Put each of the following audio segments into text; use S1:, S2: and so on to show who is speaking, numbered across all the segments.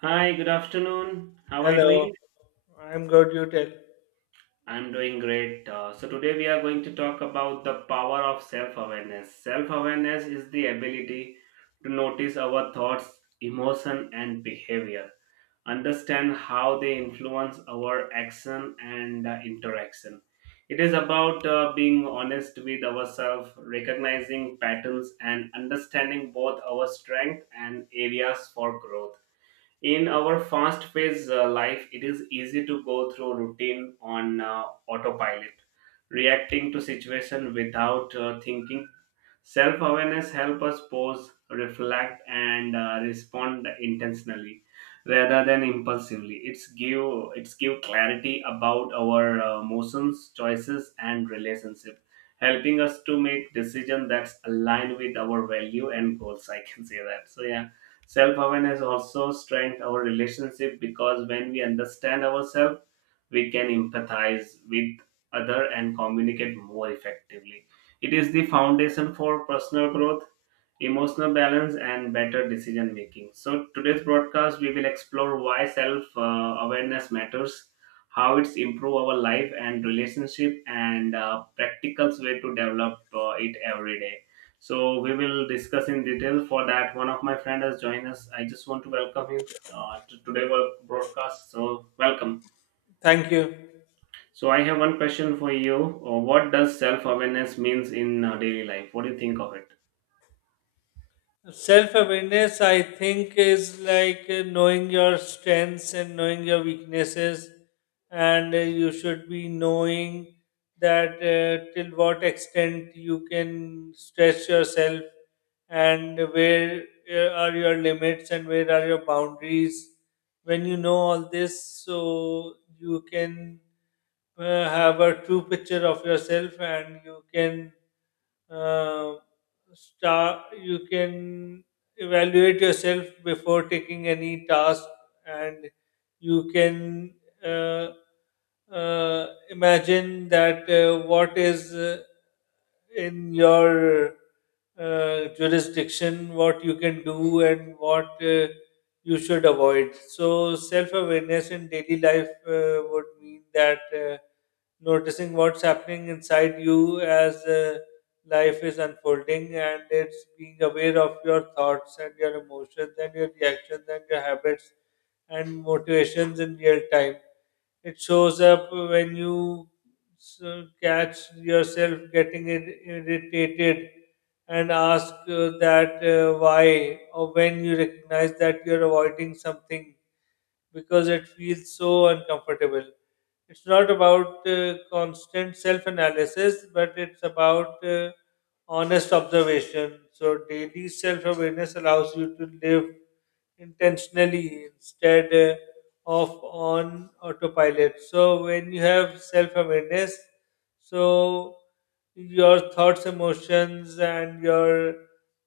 S1: Hi, good afternoon. How are you
S2: Hello,
S1: doing?
S2: I'm good. You tell.
S1: I'm doing great. So, today we are going to talk about the power of self awareness. Self awareness is the ability to notice our thoughts, emotion, and behavior, understand how they influence our action and interaction. It is about being honest with ourselves, recognizing patterns, and understanding both our strength and areas for growth. In our fast paced life, it is easy to go through routine on autopilot, reacting to situation without thinking. Self awareness helps us pause, reflect, and respond intentionally rather than impulsively. It's give clarity about our emotions, choices, and relationship, helping us to make decision that's aligned with our value and goals. I can say that. So yeah, self awareness also strengthens our relationship because when we understand ourselves, we can empathize with other and communicate more effectively. It is the foundation for personal growth, emotional balance, and better decision making. So, today's broadcast, we will explore why self awareness matters, how it's improve our life and relationship, and practical way to develop it every day. So, we will discuss in detail. For that, one of my friend has joined us. I just want to welcome him to today's broadcast. So, welcome.
S2: Thank you.
S1: So I have one question for you. What does self-awareness means in daily life? What do you think of it?
S2: Self awareness, I think, is like knowing your strengths and knowing your weaknesses, and you should be knowing that till what extent you can stretch yourself and where are your limits and where are your boundaries. When you know all this, so you can have a true picture of yourself and you can uh, star you can evaluate yourself before taking any task and you can uh, imagine that what is in your jurisdiction, what you can do and what you should avoid. So, self awareness in daily life would mean that noticing what's happening inside you as life is unfolding, and it's being aware of your thoughts and your emotions and your reactions and your habits and motivations in real time. It shows up when you catch yourself getting irritated and ask that why, or when you recognize that you're avoiding something because it feels so uncomfortable. It's not about constant self analysis, but it's about honest observation. So, daily self awareness allows you to live intentionally instead of on autopilot. So, when you have self awareness, so your thoughts, emotions, and your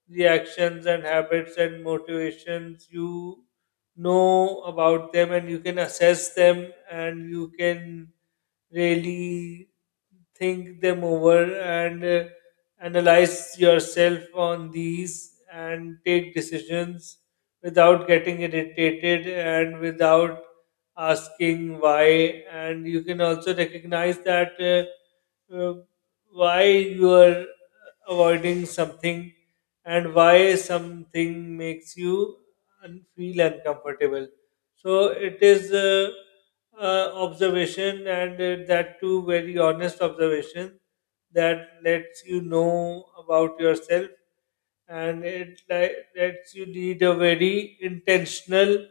S2: reactions and habits and motivations, you know about them and you can assess them and you can really think them over and analyze yourself on these and take decisions without getting irritated and without asking why, and you can also recognize that why you are avoiding something and why something makes you and feel uncomfortable. So it is observation and that too very honest observation, that lets you know about yourself and it lets you lead a very intentional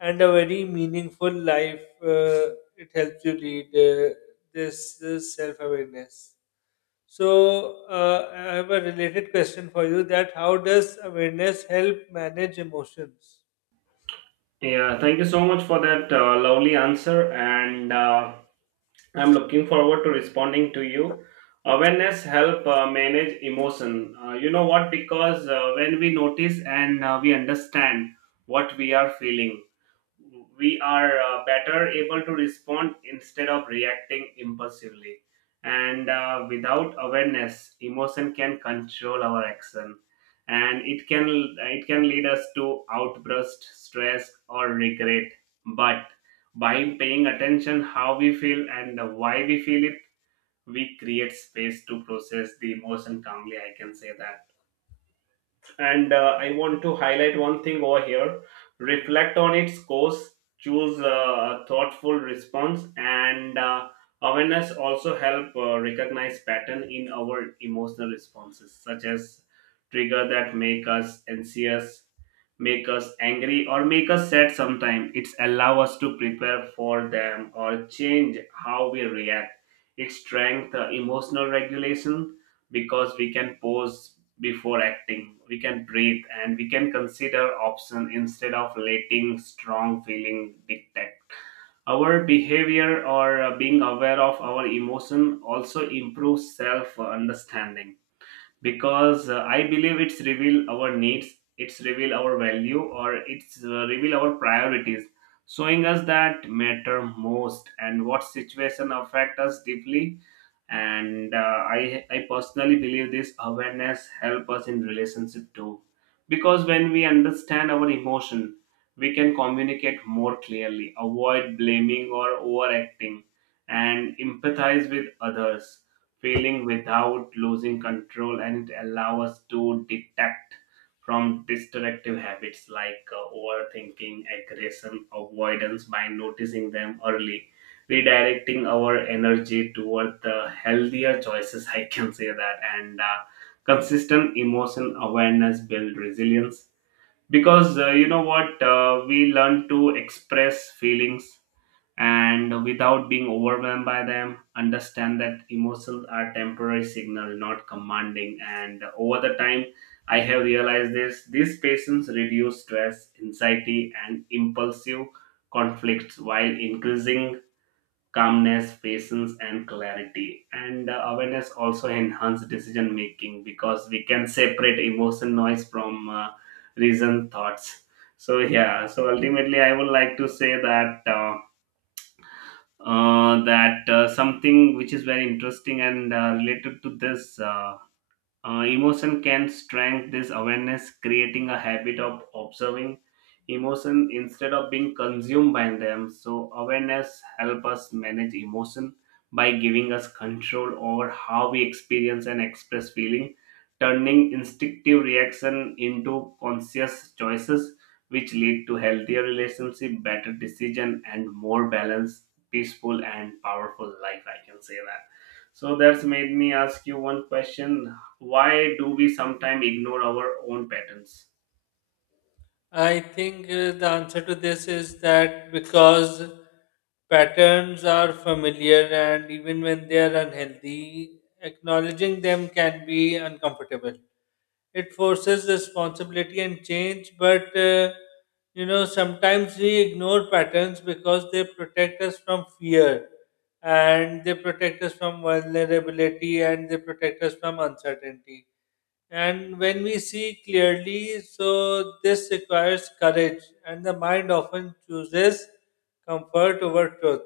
S2: and a very meaningful life. It helps you lead this self awareness. So, I have a related question for you, that how does awareness help manage emotions?
S1: Yeah, thank you so much for that lovely answer, and I'm looking forward to responding to you. Awareness help manage emotion. You know what? Because when we notice and we understand what we are feeling, we are better able to respond instead of reacting impulsively, and without awareness emotion can control our action, and it can lead us to outburst, stress, or regret. But by paying attention how we feel and why we feel it, we create space to process the emotion calmly, I can say that. And I want to highlight one thing over here. Reflect on its course, choose a thoughtful response, and awareness also help recognize pattern in our emotional responses, such as trigger that make us anxious, make us angry, or make us sad. Sometimes it's allow us to prepare for them or change how we react. It strength emotional regulation because we can pause before acting, we can breathe, and we can consider options instead of letting strong feeling dictate our behavior. Or being aware of our emotion also improves self understanding because I believe it's reveal our needs, it's reveal our value, or it's reveal our priorities, showing us that matter most and what situation affect us deeply. And I personally believe this awareness help us in relationship too, because when we understand our emotion, we can communicate more clearly, avoid blaming or overacting, and empathize with others feeling without losing control. And it allows us to detect from destructive habits like overthinking, aggression, avoidance by noticing them early, redirecting our energy toward the healthier choices. I can say that, and consistent emotion awareness build resilience because you know what, we learn to express feelings and without being overwhelmed by them, understand that emotions are temporary signal, not commanding. And over the time I have realized this, these patients reduce stress, anxiety, and impulsive conflicts while increasing calmness, patience, and clarity. And awareness also enhance decision making because we can separate emotion noise from reason thoughts. So yeah, so ultimately I would like to say that something which is very interesting and related to this. Emotion can strengthen this awareness, creating a habit of observing emotion instead of being consumed by them. So awareness help us manage emotion by giving us control over how we experience and express feeling, turning instinctive reaction into conscious choices, which lead to healthier relationship, better decision, and more balanced, peaceful, and powerful life. I can say that. So that's made me ask you one question: why do we sometimes ignore our own patterns?
S2: I think the answer to this is that because patterns are familiar, and even when they are unhealthy, acknowledging them can be uncomfortable. It forces responsibility and change, but you know, sometimes we ignore patterns because they protect us from fear, and they protect us from vulnerability, and they protect us from uncertainty. And when we see clearly, so this requires courage, and the mind often chooses comfort over truth.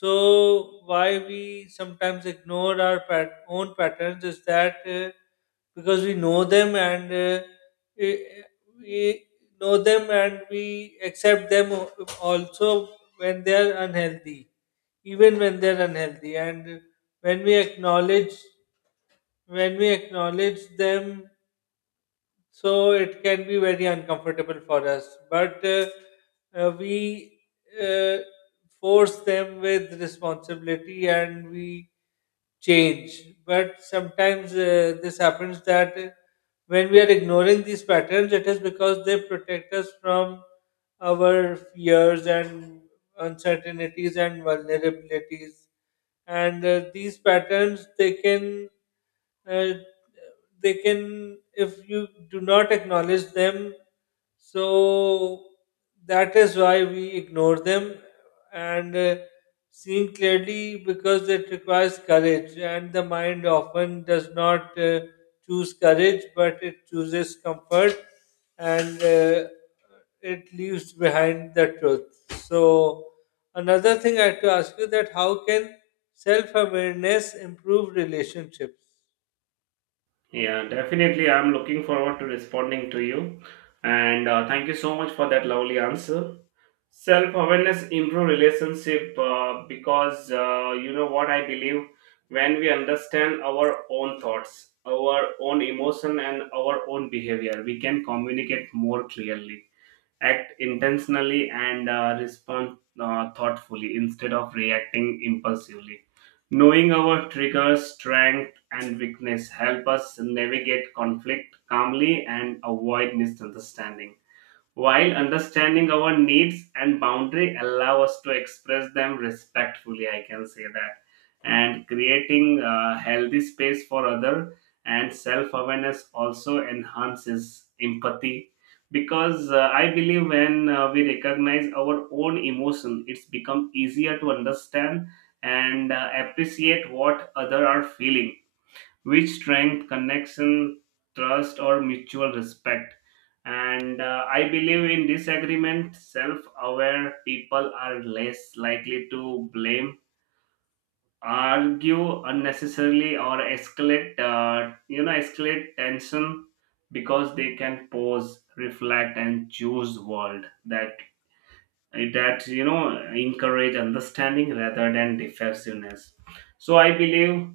S2: So, why we sometimes ignore our own patterns is that because we know them, and we we know them and we accept them also when they are unhealthy, even when they are unhealthy, and when we acknowledge when we acknowledge them, so it can be very uncomfortable for us, but we uh, force them with responsibility and we change. But sometimes this happens that when we are ignoring these patterns, it is because they protect us from our fears and uncertainties and vulnerabilities, and these patterns, they can uh, they can, if you do not acknowledge them, so that is why we ignore them. And seeing clearly, because it requires courage, and the mind often does not choose courage, but it chooses comfort, and it leaves behind the truth. So another thing I have to ask you, that how can self-awareness improve relationships?
S1: Yeah, definitely, I'm looking forward to responding to you, and thank you so much for that lovely answer. Self-awareness improve relationship because you know what, I believe when we understand our own thoughts, our own emotion, and our own behavior, we can communicate more clearly, act intentionally, and respond thoughtfully instead of reacting impulsively. Knowing our triggers, strength, and weakness help us navigate conflict calmly and avoid misunderstanding, while understanding our needs and boundary allow us to express them respectfully, I can say that, and creating a healthy space for other. And self-awareness also enhances empathy because I believe when we recognize our own emotion, it's become easier to understand and appreciate what other are feeling, which strength connection, trust, or mutual respect. And I believe in disagreement self-aware people are less likely to blame, argue unnecessarily, or escalate escalate tension, because they can pause, reflect, and choose world that, that you know, encourage understanding rather than defensiveness. So I believe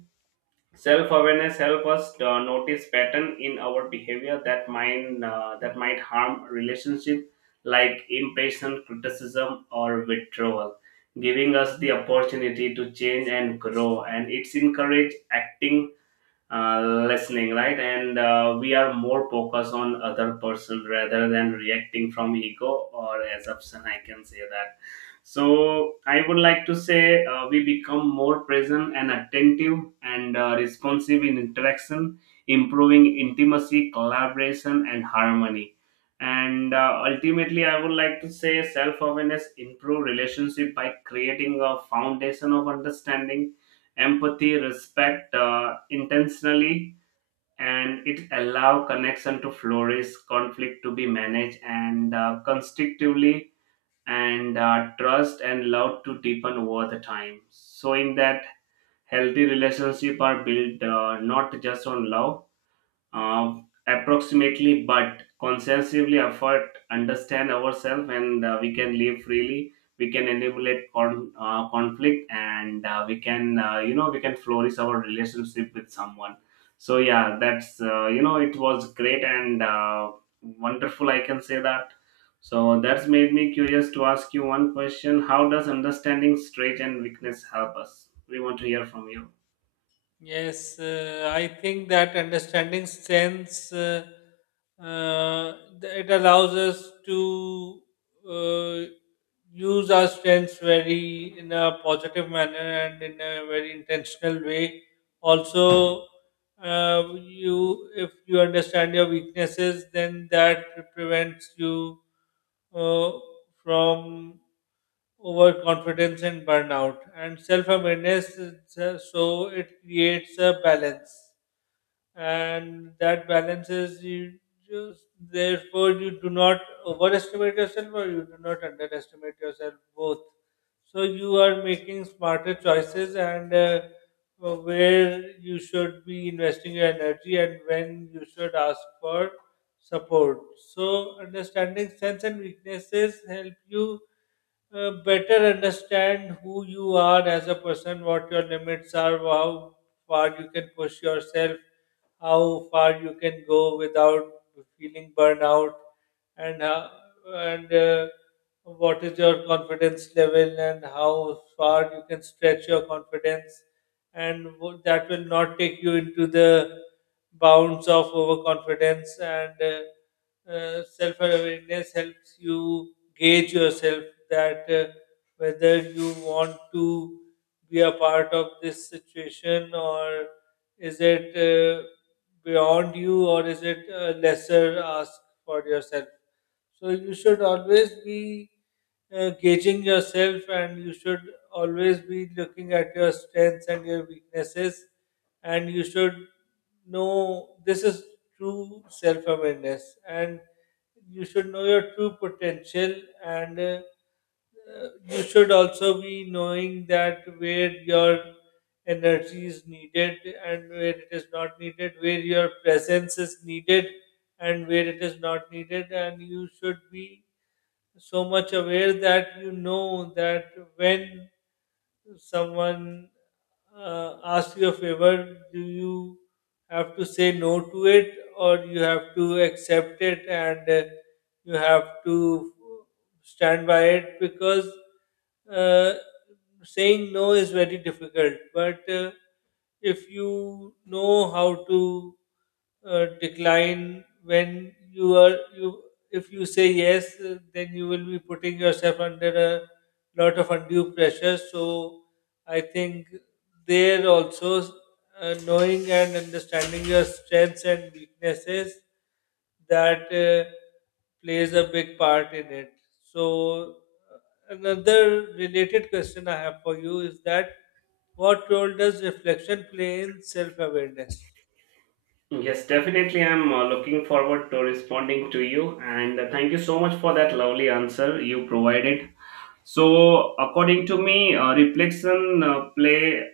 S1: self awareness helps us notice pattern in our behavior that might harm relationship, like impatient, criticism, or withdrawal, giving us the opportunity to change and grow. And it's encourage acting listening right, and we are more focused on other person rather than reacting from ego or assumption, I can say that. So I would like to say we become more present and attentive and responsive in interaction, improving intimacy, collaboration, and harmony. And ultimately I would like to say self-awareness improve relationship by creating a foundation of understanding, empathy, respect, intentionally, and it allow connection to flourish, conflict to be managed, and constructively, and trust and love to deepen over the time, showing that healthy relationship are built not just on love, uh, approximately, but conscientiously effort understand ourselves, and we can live freely, we can eliminate conflict, and we can, we can flourish our relationship with someone. So yeah, that's it was great and wonderful, I can say that. So that's made me curious to ask you one question: how does understanding strength and weakness help us? We want to hear from you.
S2: Yes, I think that understanding uh, it allows us to uh, use our strengths very in a positive manner and in a very intentional way. Also, you, if you understand your weaknesses, then that prevents you uh, from overconfidence and burnout. And self-awareness, so it creates a balance, and that balance is you, just therefore, you do not overestimate yourself or you do not underestimate yourself, both. So you are making smarter choices, and where you should be investing your energy and when you should ask for support. So understanding strengths and weaknesses help you better understand who you are as a person, what your limits are, how far you can push yourself, how far you can go without feeling burnout, and how, and what is your confidence level, and how far you can stretch your confidence, and that will not take you into the bounds of overconfidence. And self-awareness helps you gauge yourself, that whether you want to be a part of this situation, or is it beyond you, or is it a lesser ask for yourself? So you should always be gauging yourself, and you should always be looking at your strengths and your weaknesses, and you should know, this is true self awareness, and you should know your true potential. And you should also be knowing that where your energy is needed and where it is not needed, where your presence is needed and where it is not needed, and you should be so much aware that you know that when someone asks you a favor, do you have to say no to it, or you have to accept it and you have to stand by it? Because uh, saying no is very difficult, but if you know how to decline, when you are you, if you say yes, then you will be putting yourself under a lot of undue pressure. So I think there also knowing and understanding your strengths and weaknesses, that plays a big part in it. So another related question I have for you is that, what role does reflection play in self awareness?
S1: Yes, definitely. I'm looking forward to responding to you. And thank you so much for that lovely answer you provided. So, according to me, reflection play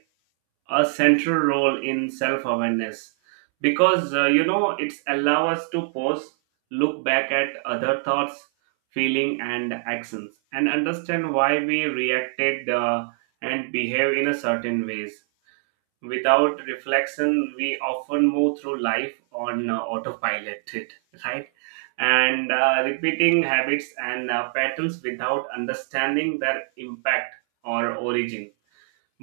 S1: a central role in self-awareness because you know, it's allow us to pause, look back at other thoughts, feeling, and actions, and understand why we reacted and behave in a certain ways. Without reflection, we often move through life on autopilot, right? And repeating habits and patterns without understanding their impact or origin.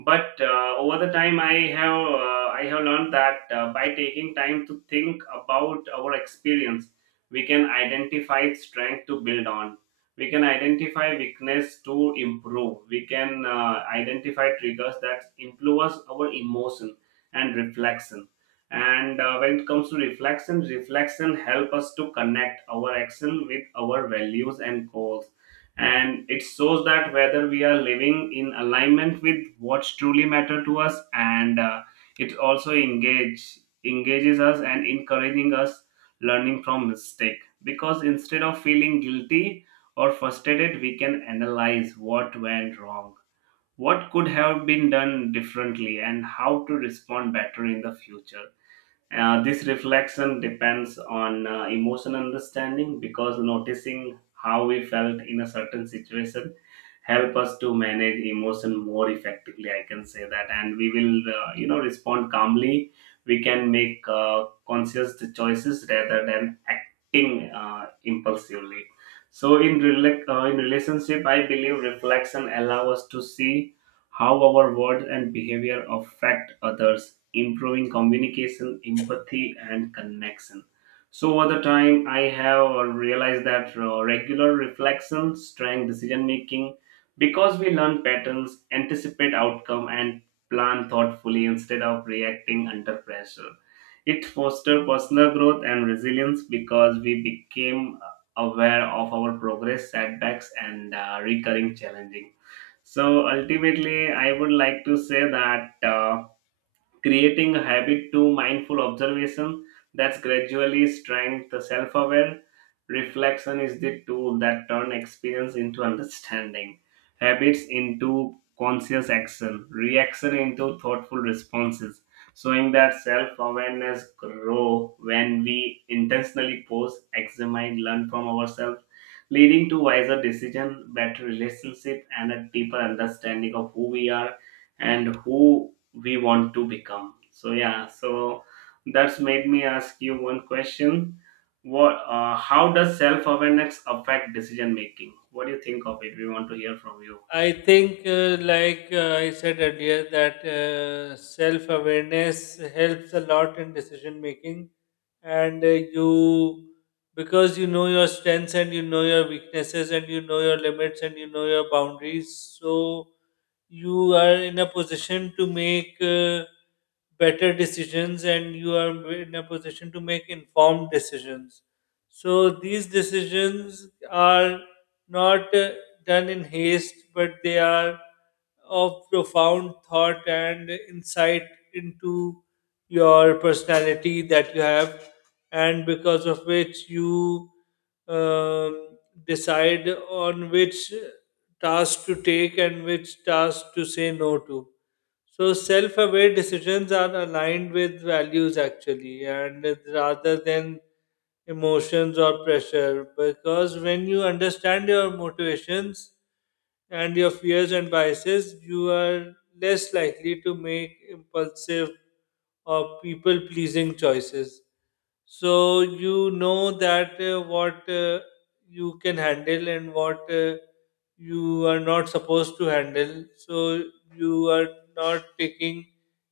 S1: But over the time I have learned that by taking time to think about our experience, we can identify strength to build on, we can identify weakness to improve, we can identify triggers that influence our emotion and reflection. And when it comes to reflection help us to connect our action with our values and goals, and it shows that whether we are living in alignment with what truly matter to us. And it also engages us and encouraging us learning from mistake, because instead of feeling guilty or frustrated, we can analyze what went wrong, what could have been done differently, and how to respond better in the future. This reflection depends on emotional understanding because noticing how we felt in a certain situation help us to manage emotion more effectively, I can say that, and we will respond calmly. We can make conscious choices rather than acting impulsively. So in in relationship, I believe reflection allow us to see how our words and behavior affect others, improving communication, empathy, and connection. So, over the time, I have realized that regular reflection strength, decision making, because we learn patterns, anticipate outcome, and plan thoughtfully instead of reacting under pressure. It fosters personal growth and resilience because we became aware of our progress, setbacks, and recurring challenging. So ultimately, I would like to say that. Creating a habit to mindful observation that's gradually strength the self-aware reflection is the tool that turn experience into understanding, habits into conscious action, reaction into thoughtful responses, showing that self-awareness grow when we intentionally pause, examine, learn from ourselves, leading to wiser decision, better relationship, and a deeper understanding of who we are and who we want to become. So yeah, so that's made me ask you one question. What uh, how does self-awareness affect decision making? What do you think of it? We want to hear from you.
S2: I think, like I said earlier, that self awareness helps a lot in decision making, and you because you know your strengths and you know your weaknesses and you know your limits and you know your boundaries, so you are in a position to make better decisions, and you are in a position to make informed decisions. So these decisions are not done in haste, but they are of profound thought and insight into your personality that you have, and because of which you um, decide on which task to take and which task to say no to. So self-aware decisions are aligned with values actually, and rather than emotions or pressure, because when you understand your motivations and your fears and biases, you are less likely to make impulsive or people pleasing choices. So you know that what you can handle and what you are not supposed to handle. So you are not taking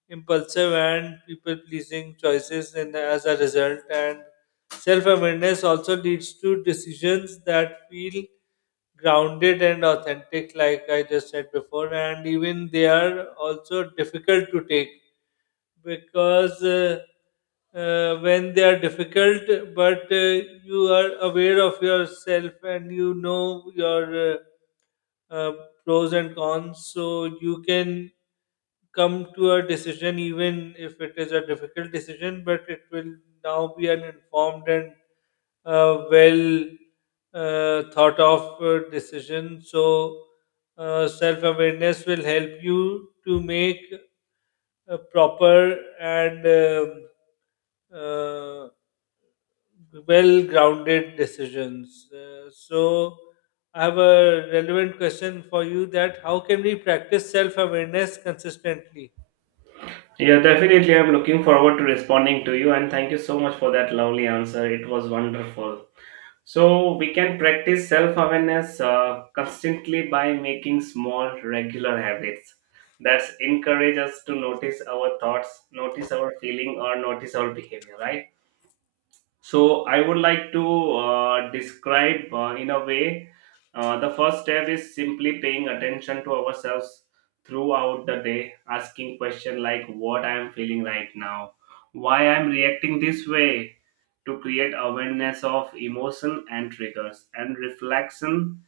S2: impulsive and people pleasing choices, and as a result, and self awareness also leads to decisions that feel grounded and authentic, like I just said before, and even they are also difficult to take, because when they are difficult, but you are aware of yourself and you know your uh, pros and cons, so you can come to a decision even if it is a difficult decision, but it will now be an informed and well thought of decision. So, self awareness will help you to make a proper and uh, well grounded decisions. So, I have a relevant question for you, that how can we practice self awareness consistently?
S1: Yeah, definitely, I'm looking forward to responding to you, and thank you so much for that lovely answer. It was wonderful. So we can practice self-awareness constantly by making small regular habits that encourage us to notice our thoughts, notice our feeling, or notice our behavior, right? So I would like to describe in a way, the first step is simply paying attention to ourselves throughout the day, asking questions like what I am feeling right now, why I am reacting this way, to create awareness of emotion and triggers. And reflection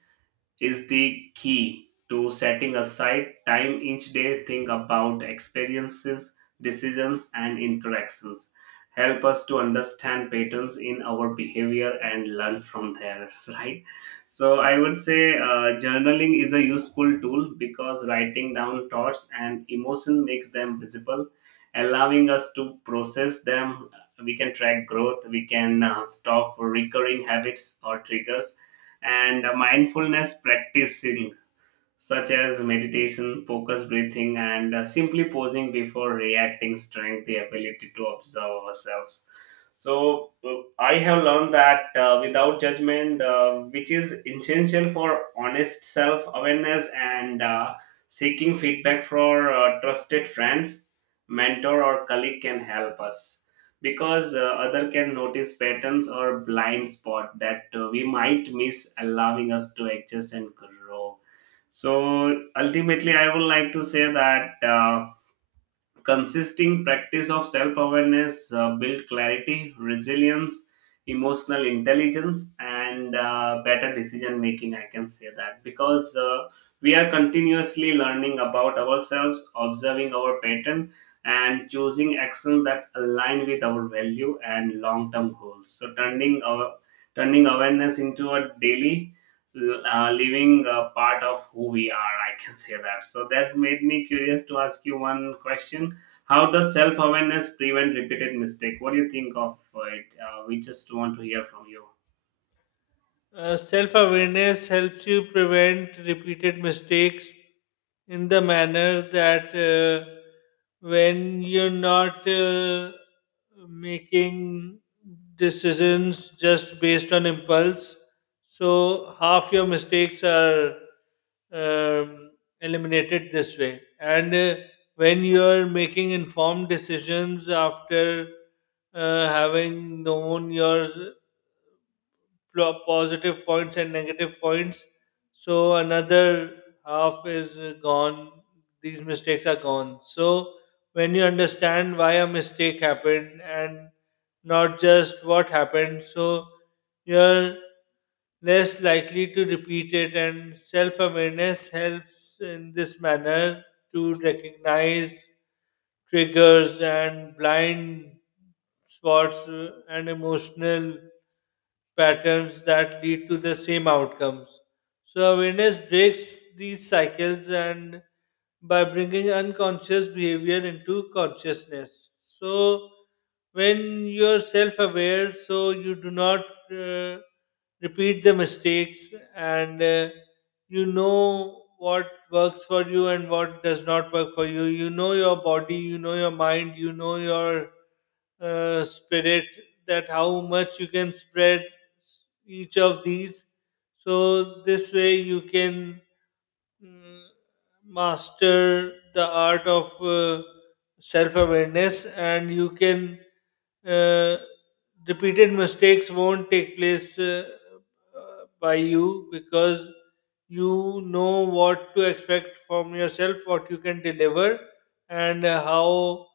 S1: is the key to setting aside time each day, think about experiences, decisions, and interactions, help us to understand patterns in our behavior and learn from there. Right, so I would say journaling is a useful tool because writing down thoughts and emotion makes them visible, allowing us to process them. We can track growth, we can stop recurring habits or triggers, and mindfulness practicing such as meditation, focus breathing, and simply pausing before reacting strength the ability to observe ourselves. So, I have learned that without judgment, which is essential for honest self awareness, and seeking feedback for trusted friends, mentor, or colleague can help us because other can notice patterns or blind spot that we might miss, allowing us to adjust and grow. So ultimately, I would like to say that. Consisting practice of self awareness build clarity, resilience, emotional intelligence, and better decision making. I can say that because we are continuously learning about ourselves, observing our pattern, and choosing actions that align with our value and long term goals. So turning awareness into a daily living part of who we are. I can say that. So that's made me curious to ask you one question. How does self awareness prevent repeated mistake? What do you think of it? We just want to hear from you.
S2: Self awareness helps you prevent repeated mistakes in the manner that when you're not making decisions just based on impulse, so half your mistakes are um, eliminated this way. And when you're making informed decisions after having known your positive points and negative points. So another half is gone. These mistakes are gone. So when you understand why a mistake happened, and not just what happened, so you're less likely to repeat it. And self awareness helps in this manner to recognize triggers and blind spots and emotional patterns that lead to the same outcomes. So, awareness breaks these cycles, and by bringing unconscious behavior into consciousness. So, when you're self aware, so you do not uh, repeat the mistakes. And you know what works for you and what does not work for you, you know your body, you know your mind, you know your spirit, that how much you can spread each of these. So this way you can mm, master the art of self awareness, and you can uh, repeated mistakes won't take place by you, because you know what to expect from yourself, what you can deliver, and how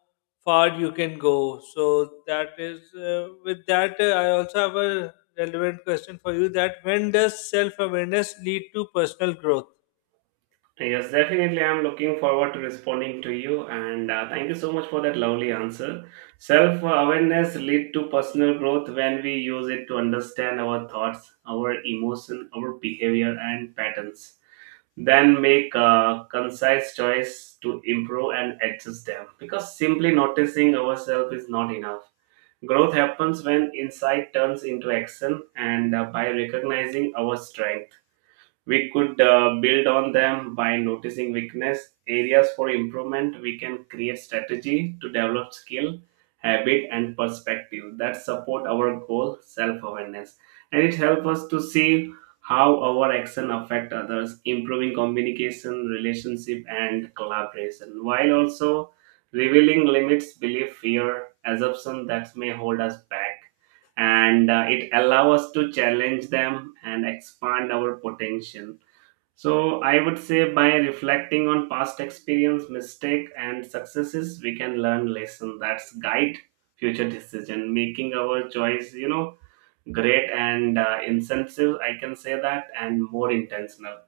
S2: far you can go. So that is, with that I also have a relevant question for you, that when does self awareness lead to personal growth?
S1: Yes, definitely. I'm looking forward to responding to you, and thank you so much for that lovely answer. Self awareness lead to personal growth when we use it to understand our thoughts, our emotion, our behavior, and patterns. Then make a concise choice to improve and adjust them. Because simply noticing ourselves is not enough. Growth happens when insight turns into action, and by recognizing our strength, we could build on them. By noticing weakness, areas for improvement, we can create strategy to develop skill, habit, and perspective that support our goal. Self-awareness, and it helps us to see how our action affect others, improving communication, relationship, and collaboration, while also revealing limits, belief, fear, assumption that may hold us back, and it allows us to challenge them and expand our potential. So I would say by reflecting on past experience, mistake, and successes, we can learn lesson that's guide future decision, making our choice, you know, great, and insensitive. I can say that, and more intentional.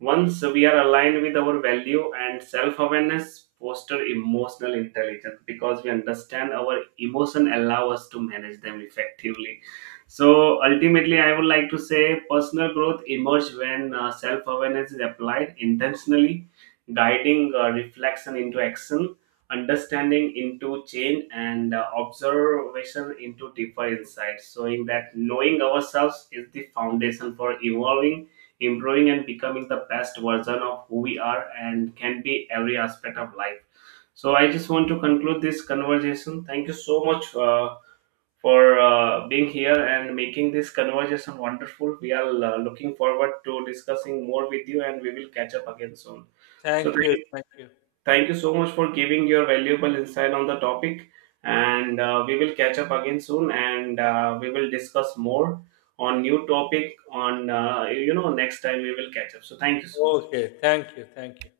S1: Once we are aligned with our value and self awareness, foster emotional intelligence because we understand our emotion, allow us to manage them effectively. So ultimately, I would like to say personal growth emerges when self awareness is applied intentionally, guiding reflection into action, understanding into change, and observation into deeper insight, showing that knowing ourselves is the foundation for evolving, improving, and becoming the best version of who we are and can be every aspect of life. So I just want to conclude this conversation. Thank you so much for being here and making this conversation wonderful. We are looking forward to discussing more with you, and we will catch up again soon. So
S2: Thank you.
S1: thank
S2: Thank you.
S1: Thank you so much for giving your valuable insight on the topic. And we will catch up again soon, and we will discuss more on new topic on, you know, next time we will catch up. So thank you so much.
S2: Okay. Thank you. Thank you.